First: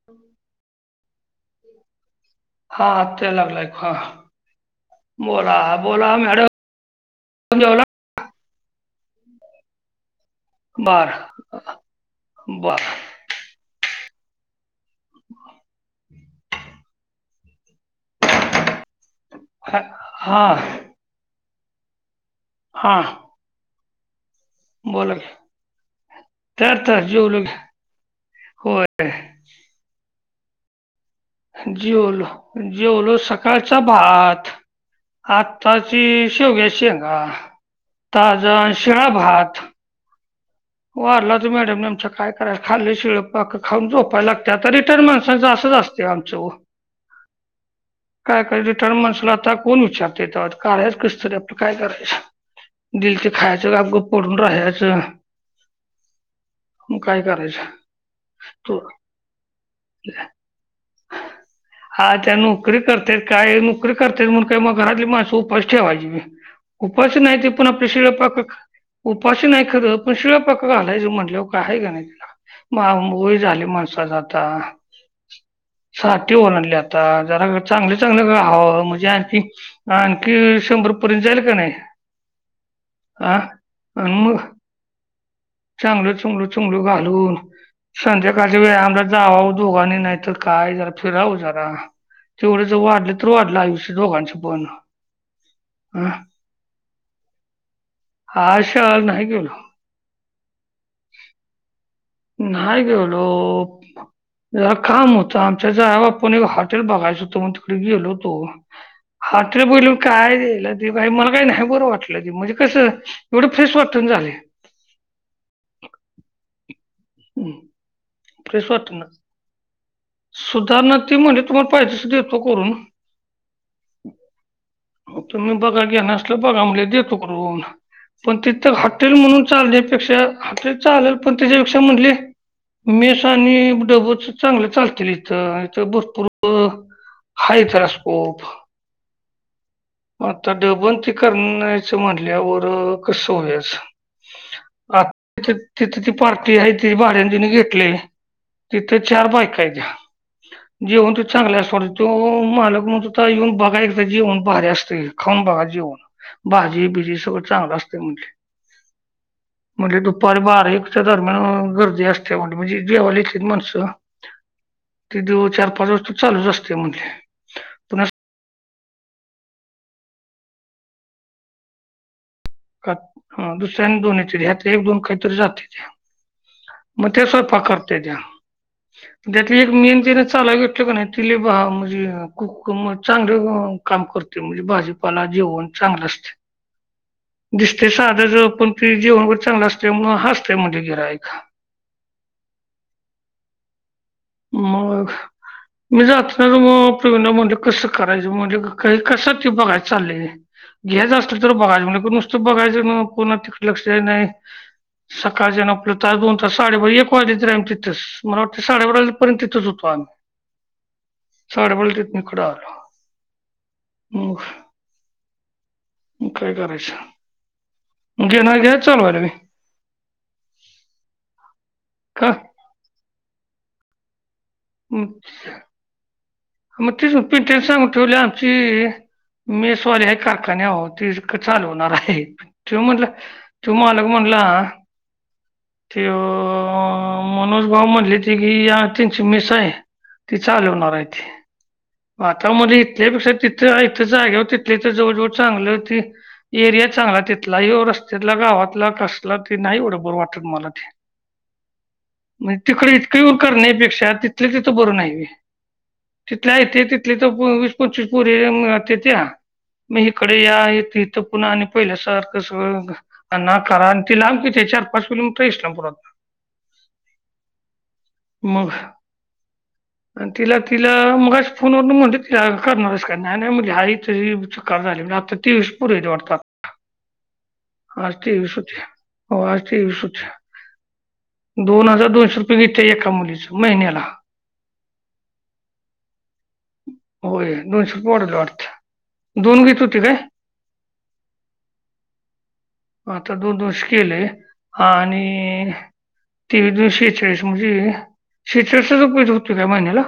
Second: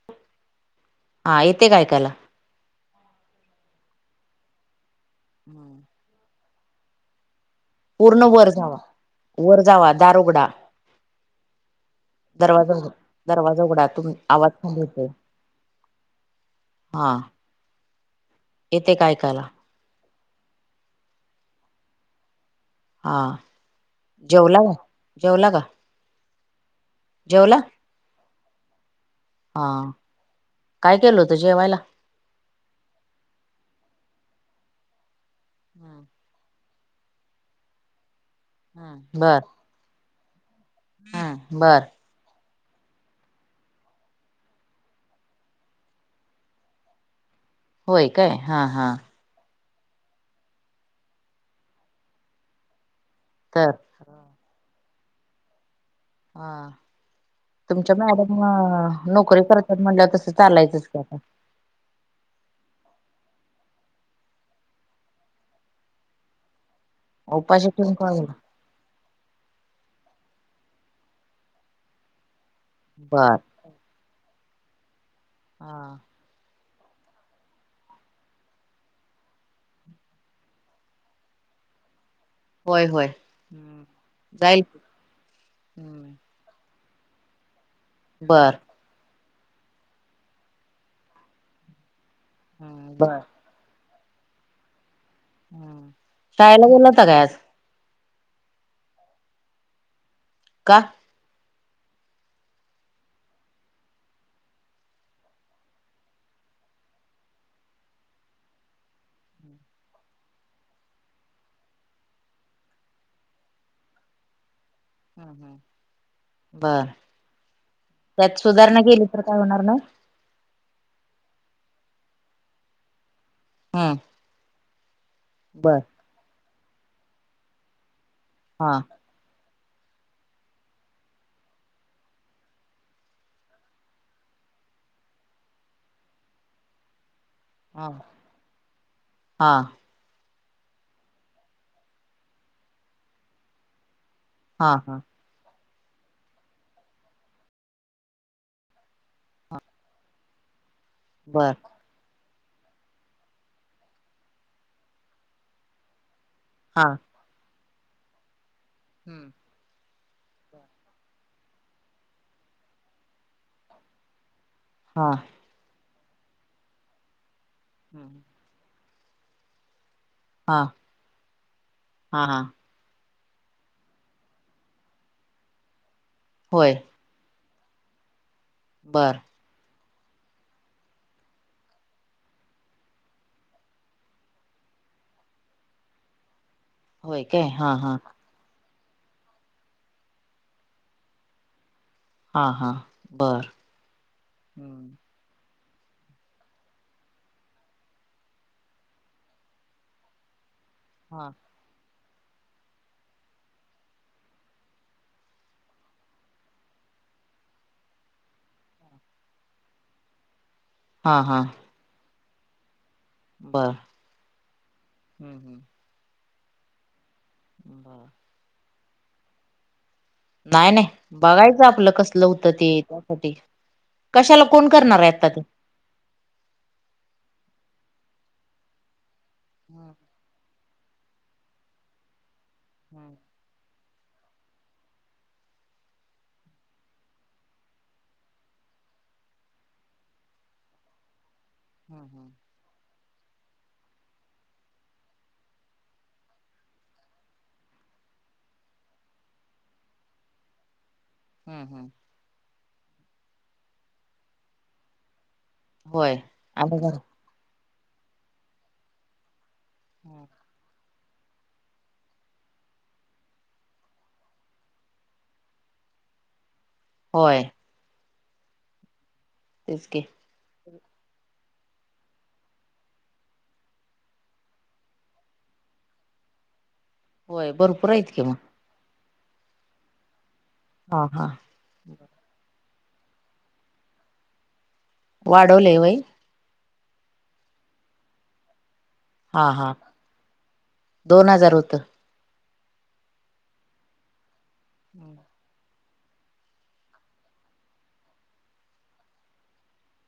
[unintelligible] हा येते काय ऐकायला? हा ते लागलाय फार बोला बोला मॅडम. तुम्ही जेवला? पूर्ण वर जावा वर जावा दार उघडा. बर दरवाजा बर. उघडा दरवाजा उघडा तूमी आवाज थंड होतोय. हा येते काय ऐकायला? हाय हा. हा जेवला गा बोला की. जेवला का? तर तर जेवलो जेवला की होय. हा काय केल होत? जेवलो जेवलो सकाळच्या भात आताची शेवग्याच्या शेंगा ताज शिळा बर भात हो लत बर मॅडम खा हा खाल्लंय शिळ पाक खाऊन झोपायला लागतंय आता रिटर्न माणसाचं असंच असतंय आमचं वो होय काय काय हा हा रिटर्न माणसाला आता कोण विचारते काायच कसतरी आपलं काय करायच दिल ते तर खायचं ग पडून राहायचं हा मग काय करायचं तुमच्या मॅडम तू नोकरी करतात म्हणल्या तसं चालायचंच की आता हा त्या नोकरी करतत काय नोकरी करतेत म्हण काय मग घरातली माणसं उपाशी ठेवायचीे मी उपास नाहीचे पण उपाशी आपल्या ठेवून शीळ काय होईल पाक नाही आहे खरं पण शिळ पक्क घालायच म्हटलं का आहे का नाही तिला मग बर वय झाली माणसाचं आता हा साठी ओर आणडले आता जरा चांगले चांगले ग हवं म्हणजे आणि आणखी शंभर पर्यंत जाईल का नाही होय होय हा आणि मग जाईल की. चांगल चुंगलो चुंगलो घालून बर संध्याकाळच्या वेळ आमला जावा दोघांनी नाही तर काय जरा फिरावं जरा तेवढे जर हम्म बर वाढले तर वाढ आयुष दोघांची पण हं? ताईला बोलता का आज आशा नाही गेलो का? नाहीय गेलो जरा काम होतं आमच्याव आपण एक हॉटेल बघायचं होतो मग तिकडे गेलो होतो. हॉटेल बोल कायला ते बाई मला काही नाही बरं वाटलं ते म्हणजे कसं एवढं फ्रेश वाटण झाले. हम ह बर हम त्यात सुधारणा केली तर काय होणार नाही. सुधारणा ती म्हणजे तुम्हाला पाहिजेच देतो करून हम हो तुम्ही बघा घ्या नसल बघा म्ह देतो कर पण हा तिथात हॉटेल म्हणून चाल त्यापेक्षा हॉटेल चालेल पण त्याच्यापेक्षा म्हटले मेस आणि डबूच चांगलं चालतं. इथ इथ ब पूर हाय तेला हा स्कोप हा मग आता डबनती करण्यायचं म्हणल्यावर कस होयाचं हां हां तिथ तिथे ती पार्टी आहे त भाड्याने घेतली. तिथे चार बायका आहेत. जेवण ते बर चांगले असत त मालक म्हण त येऊन बघा एकदा जेवण भारी असत. ते खाऊन बघा जेवन भाजी हा बिजी सगळं चांगलं असते म्हटले. हम्म, म्हणले दुपारी बार एकच्या दरम्यान गर्दी असते म्हणल म्हणजे जेवायला येतेथे माणसं. हा ते दिव चार पाच वाजता चालूच असते म्हजले. हम, ''हां ''हां ''हां'' हा हा, दुसऱ्यानी दोन येतत एक दोन काहीतरी जात्यात त्या. होय, म त्या स्वयंपाक करते त्या. बर त्यातली एक मेन जीनस चालाव घेतली का नाही तिले बा म्हणजे कुक म चांगलं. काम करते म्हणजे भाजीपाला जेवण चांगलं असते. होय काय हा दिसते हा साधा ज पण ते जेवण वगैर चांगलं असते असतेय म्हणले गिह्राईक. हा हा बर, मग, मी जात ना मग प्रवीणा म्हणले कसं करायचं म्हणले काही कस ते बघाय चाललेय. घ्यायचं हा असल तर बघा म्हणले नुसतं बघायचं ना पुन्हा तिकडे लक्ष नाही. सकाळच्याण आपलं तास दोन तास साडेबार एक वाजले तर आम्ही तिथेच मला वाटतं साडेबारा. परंतु तिथच होतो आम्ही. हा हा, से पलतन कडल [unintelligible] बरं हम हम, मग काय करायच. ''हं'' बर, घे ना [unintelligible] गॅस चालवायलो मी. नाही नाही बघायचं आपलं कसलं का होतं ते त्यासाठी कशाला कोण छ कर ''--'' मग ते प ते सांग ठेवले आमची [unintelligible] मी हम्म सॉरी हाय काकांनी यावं तीच का चालवणार हाय त्यो म्हणलं. हम्म तो मालक म्हणला. त्यो मनोज भाऊ म्हणले ती की या त्यानचे. ते मेस आहे ती चालवणार आहे ते हम्म हम्म आता मले. त्यापेक्षा तिथं इथं जाग्यावर तिथल्या इथ जवळ जवळ चांगलं होती. एरिया चांगला तिथला ह्यो रस्त्यातला गावातला कसला ते नाही एवढ बर वाटत मला ते. [inaudible] हम हम, म्हणजे तिकडे इतकं येऊन करण्यापेक्षा तिथलं तिथं बरं नाही होय. होय तिथले आहे आम्ही ते घर तिथले तर वीस पंचवीस पोर येत्या. मग इकडे या आहे इथं पुन्हा आणि पहिल्या सारखं सगळं मग. आना करा आणि ती लांब कितीे चार पाच किलोमीटर इस्लामपूरात. होय, मग, तेच की, तिला-तिला मग फोनवर म्हणते तिला करणारच का नाही-नाही म्हणले आई तरी कर झाली आत्ता. तेवीस पोरी वाटतं होय भरपूर आहेत आज कि मग तेवीस होत्या. होय आज तेवीस होत्या. हा हा, दोन हजार दोनशे रुपये घेते एका मुलीच महिन्याला. वाढवले होय होय दोनशे रुपये वाढवले वाटत. हा दोन हा घेत होती काय दोन हजार होत आता दोन- दोनशे केले हम्म आणि तेवीस दोन्ही शेचाळीस म्हणजे [inaudible] होते काय महिन्याला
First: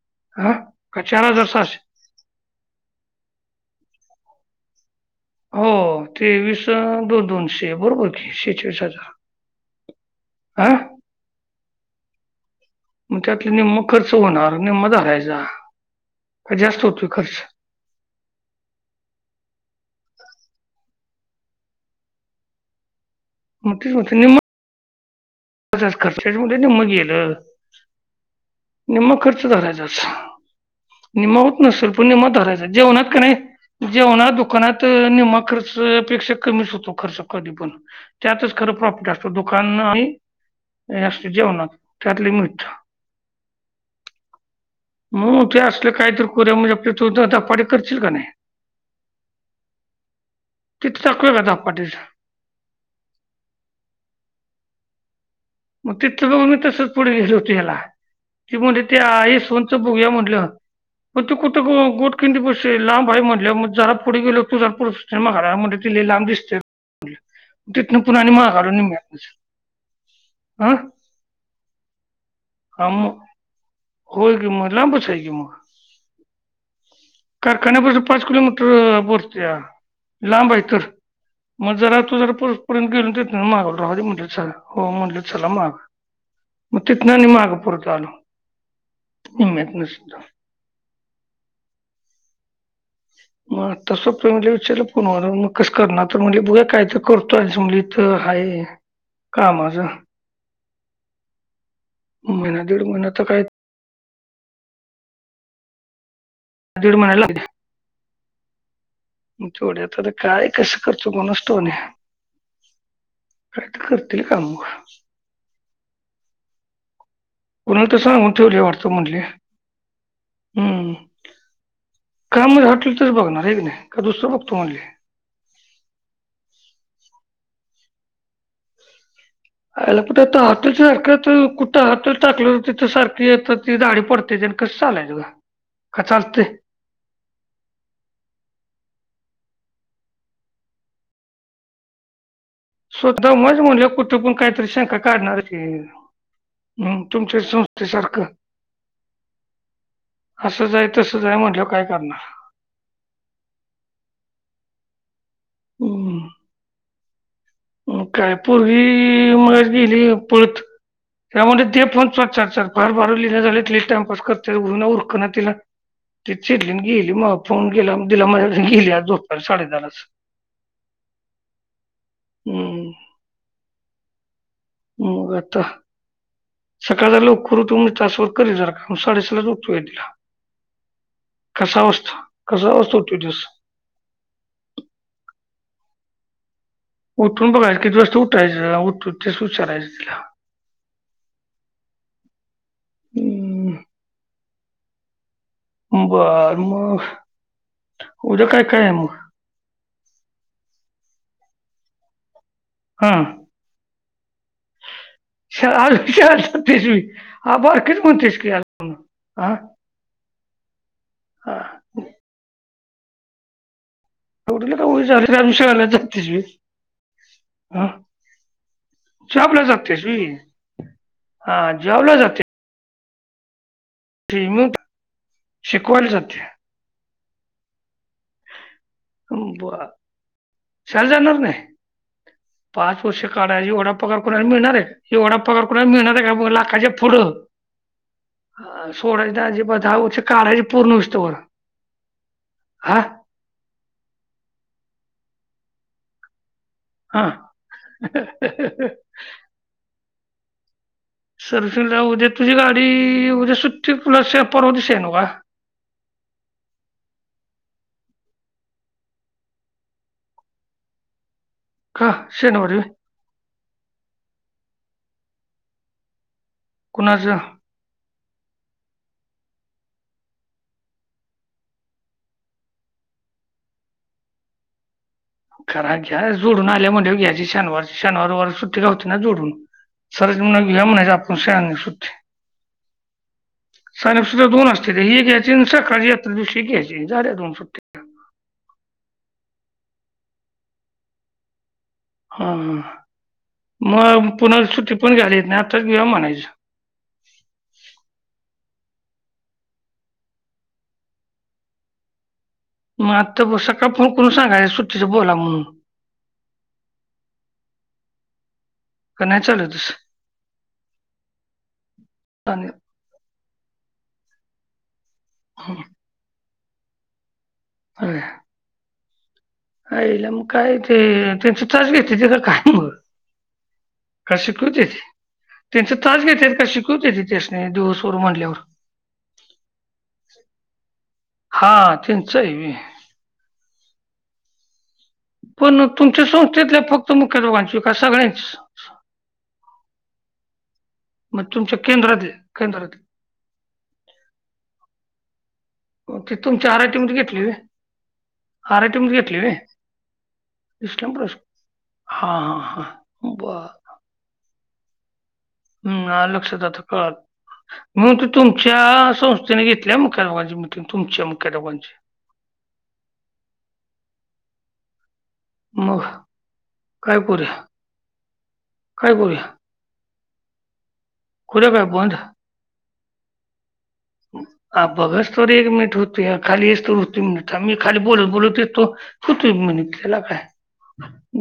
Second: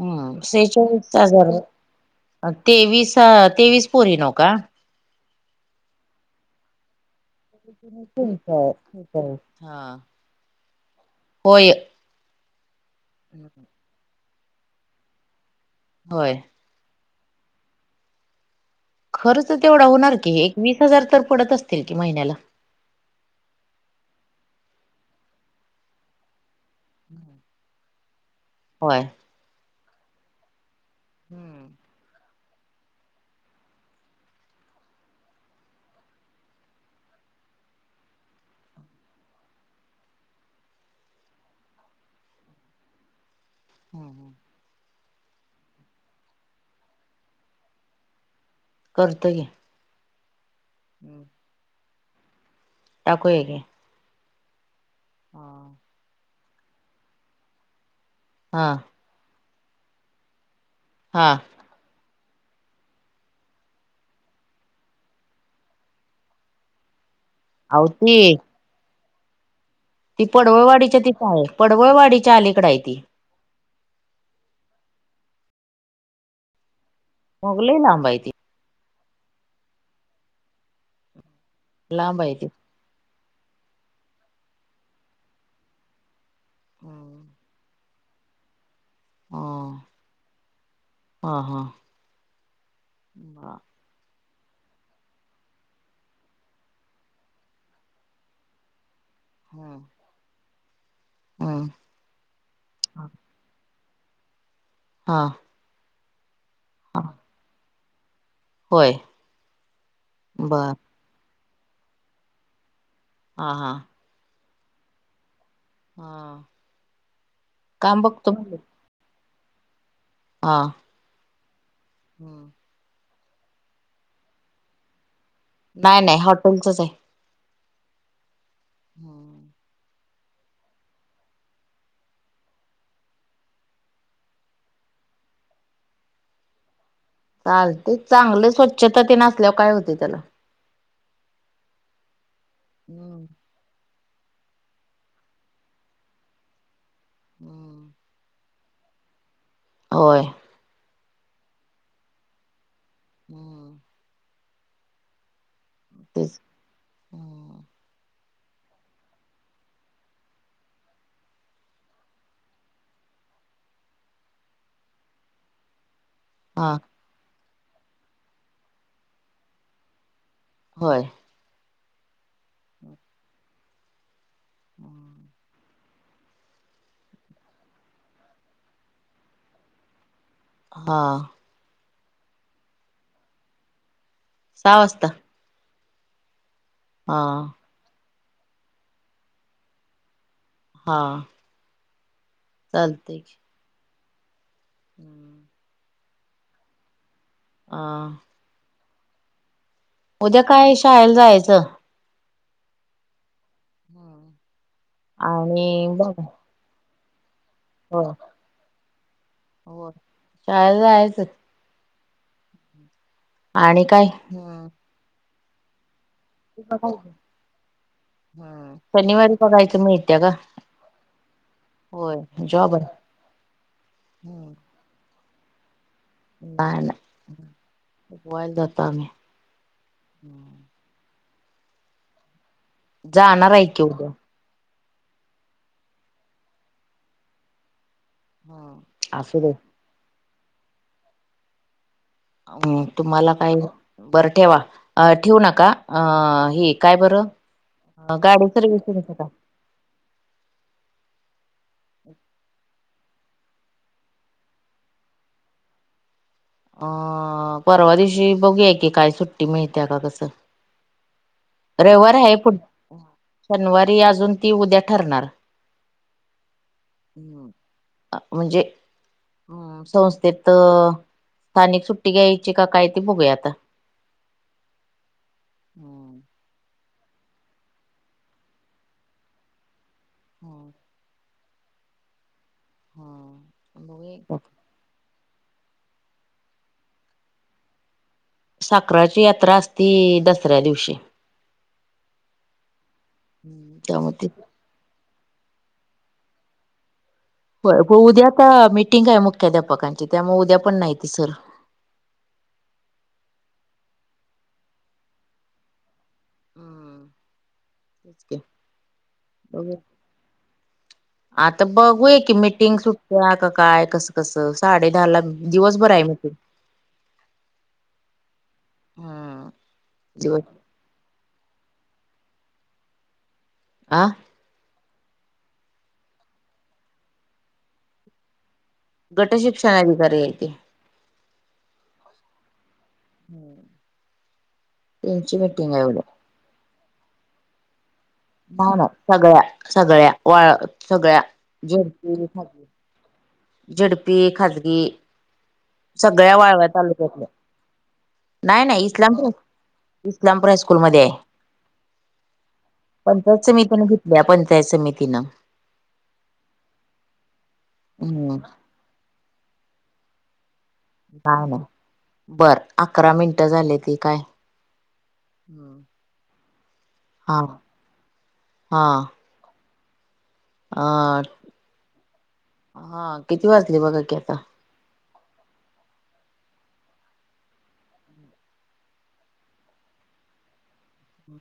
हम्म हा का शेचाळीस चार हजार सहाशे आहे तेवीस तेवीस पोरी नव का. हो तेवीस दोन दोनशे बरोबर की शेहेचाळीस हजार [unintelligible] हा हा होय मग त्यातले निम्म खर्च होणार निम्म धरायचा होय जास्त होतोय खर्च खर्च तेवढा होणार की एक वीस हजार तर पडत असतील की महिन्याला होतील होतील निम्म पच खर्चाच निम्म गेलं होय निम्मा खर्च धरायचाच निम्मा होत हम्म नसेल पण नि्मा धरायच जेवणात का नाही जेवण दुकानात निम्मा खर्चपेक्षा कमीच होतो खर्चकधी पण त्यातच खरं प्रॉफिट असतो दुकान आणि असते जेवणात त्यातले मीठ हम् हम् मू ते असले काहीतरी को म्हणजे आपल्या चौ पाडी करशील का नाही करतो घे ति चकले घ [unintelligible] दा पाटेचा टाकू आहे [unintelligible] काे हा मग तिथलं बघ मी तसच पुढेल होत याला हा की त्या यशांचा बघूया म्हटलं मग हा तू कुठ गोट किंती पाशी लांब आहे म्हटलंग जरा पुढे गेल्यावर तूझ पुर [unintelligible] म घरा म्ह ते लई लांब दिसते तिथंन पुन्हा अवती महागाडून्यात ती पडवळवाडीच्या तिथं आहे पडवळवाडीच्या अलीकड आहे हा ती मग होय गे मग लांबचचय आहे की मग मग लय कारखानपूर लांब आहे पाच ती किोमीटर बोलत्या, लांब आहे तर मग जरा तू लांब जरा आहे ती परंत घेऊन गेलो मागा राह म्हटलंला हो म्हटलं चला माग मग ह तितनं आणि मागं परत आलो नि्त [unintelligible] सुद्ध हा हा मग तसं प म्हला विचारलं पुन मग कसं करणार तर म्हणले बघा काय तर करतो आणि म्हटली तर आहेा का माझ, महिना दीड महिना तर काय हा दीड हा महिना लागणार होय मग [inaudible] काय बर कस कर असतो की नाही, हा काय हा तर करतील कामग हा कोणाला तर काम बघतो सांगून म्हणलं ठेवले वाटत म्हटले हा काम राहतो तर बघणार हाय की नाही का दुसरं बघतो म्हणले नाहीं नाहीं हॉटेलचंच आहे हम्मं आंला पठे आंता हॉटेल सारखं कुठं हॉटेल टाकलं तिथं सांरखी येतं ती दांडी पडते जां कसं आंला आहेतं गं चालंतय चालते चांगले स्वच्छतां ते तीनसल्यांवर कायं होते त्यांला स्वंतः मजां म्हणले कुठे पणं कांहीं तरी शंका काढणारं की हम्मं तुमच्यां संस्थेसांरखं होयं असं जाई तसं जां आहे म्हटलं कायं करणारं हम्मं तेचं हो कायं पोरंगी मां गेली पळतं त्यांमुळे ते फोन स्विच चार फांर बारलीलं झाले ति टाईमपास करते उरक नां तिलां ती हा चिटली गेली मंग फोन केलां दिलां म्यां गेली आंज झोपायला साडे दाहालांस होयं हम्म. पाहूं आंता सकाळंचा लोवकरं ऊठ तासांवर करलं जाणारं कामं साडेसहालांच उठोय तिलां हां कसां वां असतो कसां वां असतो तो दिवसं सहा वाजतां. उठूंन बघायचं किती वाजतं उठायचं ऊठ तेसं विचारायचं तिलां. हां. चालते की. हम्म. हम्मं. बरं मंग हां उद्यां कायं कायं आहे मगं. उद्यां कायं आहे शाळेलां जायचं. हां होमं शं सतेसी. हो हा हो शाळेला जायांच. हा आणि कायं? चार चार दिवसं आल्याचं. आंता पाहूं हम्मं शनिवारी जॉबला बघांयचं जातेस मिळत्यां मी कायं. हा जॉबला होयं जॉबर. त्रिमूंठ शिकवांयला जाते. कांहीं नायं बाहेर जातो आम्हीं. हम्मं बरं शाळेलां जाणारं नाहीं. पांच वर्षे जाणार आहे काढायचं की एवढां उद्या. पगांर. लां मिळणारं आहे एवढां पगांर कोणांला मिळणारं आहे कां मंग लाखांचे फुडं. असू दे सोडांचीजे बघां दहा वर्ष काढांचे पूर्ण विस्तंवर. हम्मं तुम्हांला कांहीं बरं ठेवा. अं ठेऊ नकां अं हे... कायं बरं हा गांडी सर्विसिंगला टांक. सर्व्हसिंगला उद्या तुझी गाडी उद्या सुट्टी तुला शे परवा दिवशी आहे नव्ह? अ परवा दिवशी बघूया की काय सुट्टी मिळत्या काय कसं? का रविवार आहे. पुढ शनिवारी शनिवारी अजून ती उद्या ठरणार. कुणाचं अ म्हणजे हम् संस्थेत स्थानिक सुट्टी घ्यायची का काय ते बघूया आता. खरा हम्म. घ्या जोडून आल्या म्हणल्यावर घ्याची शनिवारची शनवारी रविवार सुट्टी गावते ना जोडून. सर म्ह हम्म घ म्हणायच आपण सहा सुद् हम्म बघूया सहा सु दोन असत. ती काय एक घ्यायची सरकारी दिअशी एक झाल्या दोन सुट्ट्या. साखराची यात्रा असती दसऱ्या दिवशी. हा त्यामुळे ते मग पुन्हा सुट्टी पण घ्याल चेत नाही आताच घिवा म्हणायचं. होय. उद्या आता मीटिंग आहे मुख्याध्यापकांची त्यामुळे उद्या पण नाही ती सर. मग आता सकाळ फोन करून सांगायच सुट्टीचं बोला म्हणून. [inaudible] का नाही चालत तसं आता बघूय की आणि मिटिंग सुट त्या का काय कसं -कसं साडे दहा ला दिवसभर आहे मीटिंग. ह हम्म. आईला मग काय ते त्यांची तास घेत्याती काय मग? आ? काय शिकवतीस? त्यांच तास घेत्याती काय शिकवतीेते त्यासनी दिवसभर म्हणल्यावर. गट शिक्षणा अधिकारी आहेत ते. हा त्यांच हाय व्हय. [inaudible] त्यांची मिटिंग आहे पण उद्या तुमच्या संस्थेतल्या फक्त मुख्य दोघांची का सगळ्यांची? हो ना? सगळ्या - सगळ्या वाळ सगळ्या झेडपी केंद्रतली - - झेडपी, खजगी ते सगळ्या वाळव्या तुमच्या आर आय टी मध्ये तालुक्यातल्या. घेतली व्हय नाही आर नाही आय टी मध्ये इस्लामपूर घेतली व्हय इस्लामपूर हायस्कूल मध्ये इस्लाम आहे. प्रस हा हा हा बर ती पण घेतल्या पंचायत समितीन. हम् आल लक्षात आता कळाल म त हम्म तुमच्या संस्थेने घेतल्या मुख्य दोघांची की तुमच्या काय मुख्य नाही. दोघांची बर अकरा मिनटं झाले ती काय? मग काय हा करूया? काय करूया? आ करूया काय बंद. हा किती वाजले बघा की आता. हा बघस तवर एक मिनिट होतुया खाली येऊस तवर मिनिट थांब मी खाली बोलत बोलत येतो. होतुय एक मिनिट तेला काय?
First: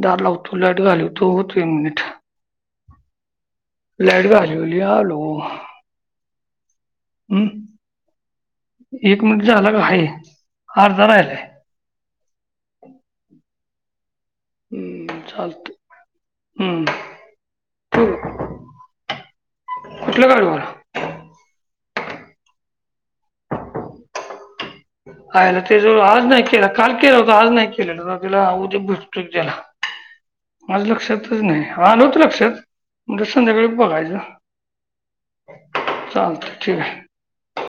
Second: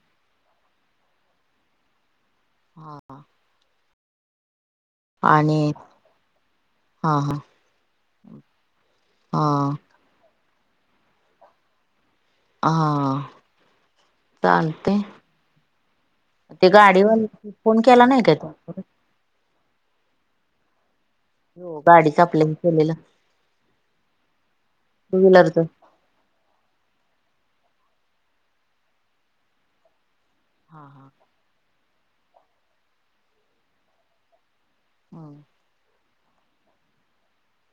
दार लावतो. लाईट घालवतो. होतोय मिनिट. हा. लाईट घालवली आलो. आणि हा हा. हम्म एक हा मिंट झालं काय हाय? अर्धा राहिलाय. हा. चालतय. हम्म चालत ते हम्म गाडी वाल फोन केला नाही काय? कुठल गाडवर. गाडी कापल्या म केलेल. व्हीलरच आयला ते जवळ आज नाही केल काल केल होत आज नाही केलेल होता तिला उद्या भत त्याला. माझ हा लक्षातच नाही, हा नव्हत लक्षात म्हणजे संध्याकाळी बघायच. हा चालत ठीक आहे.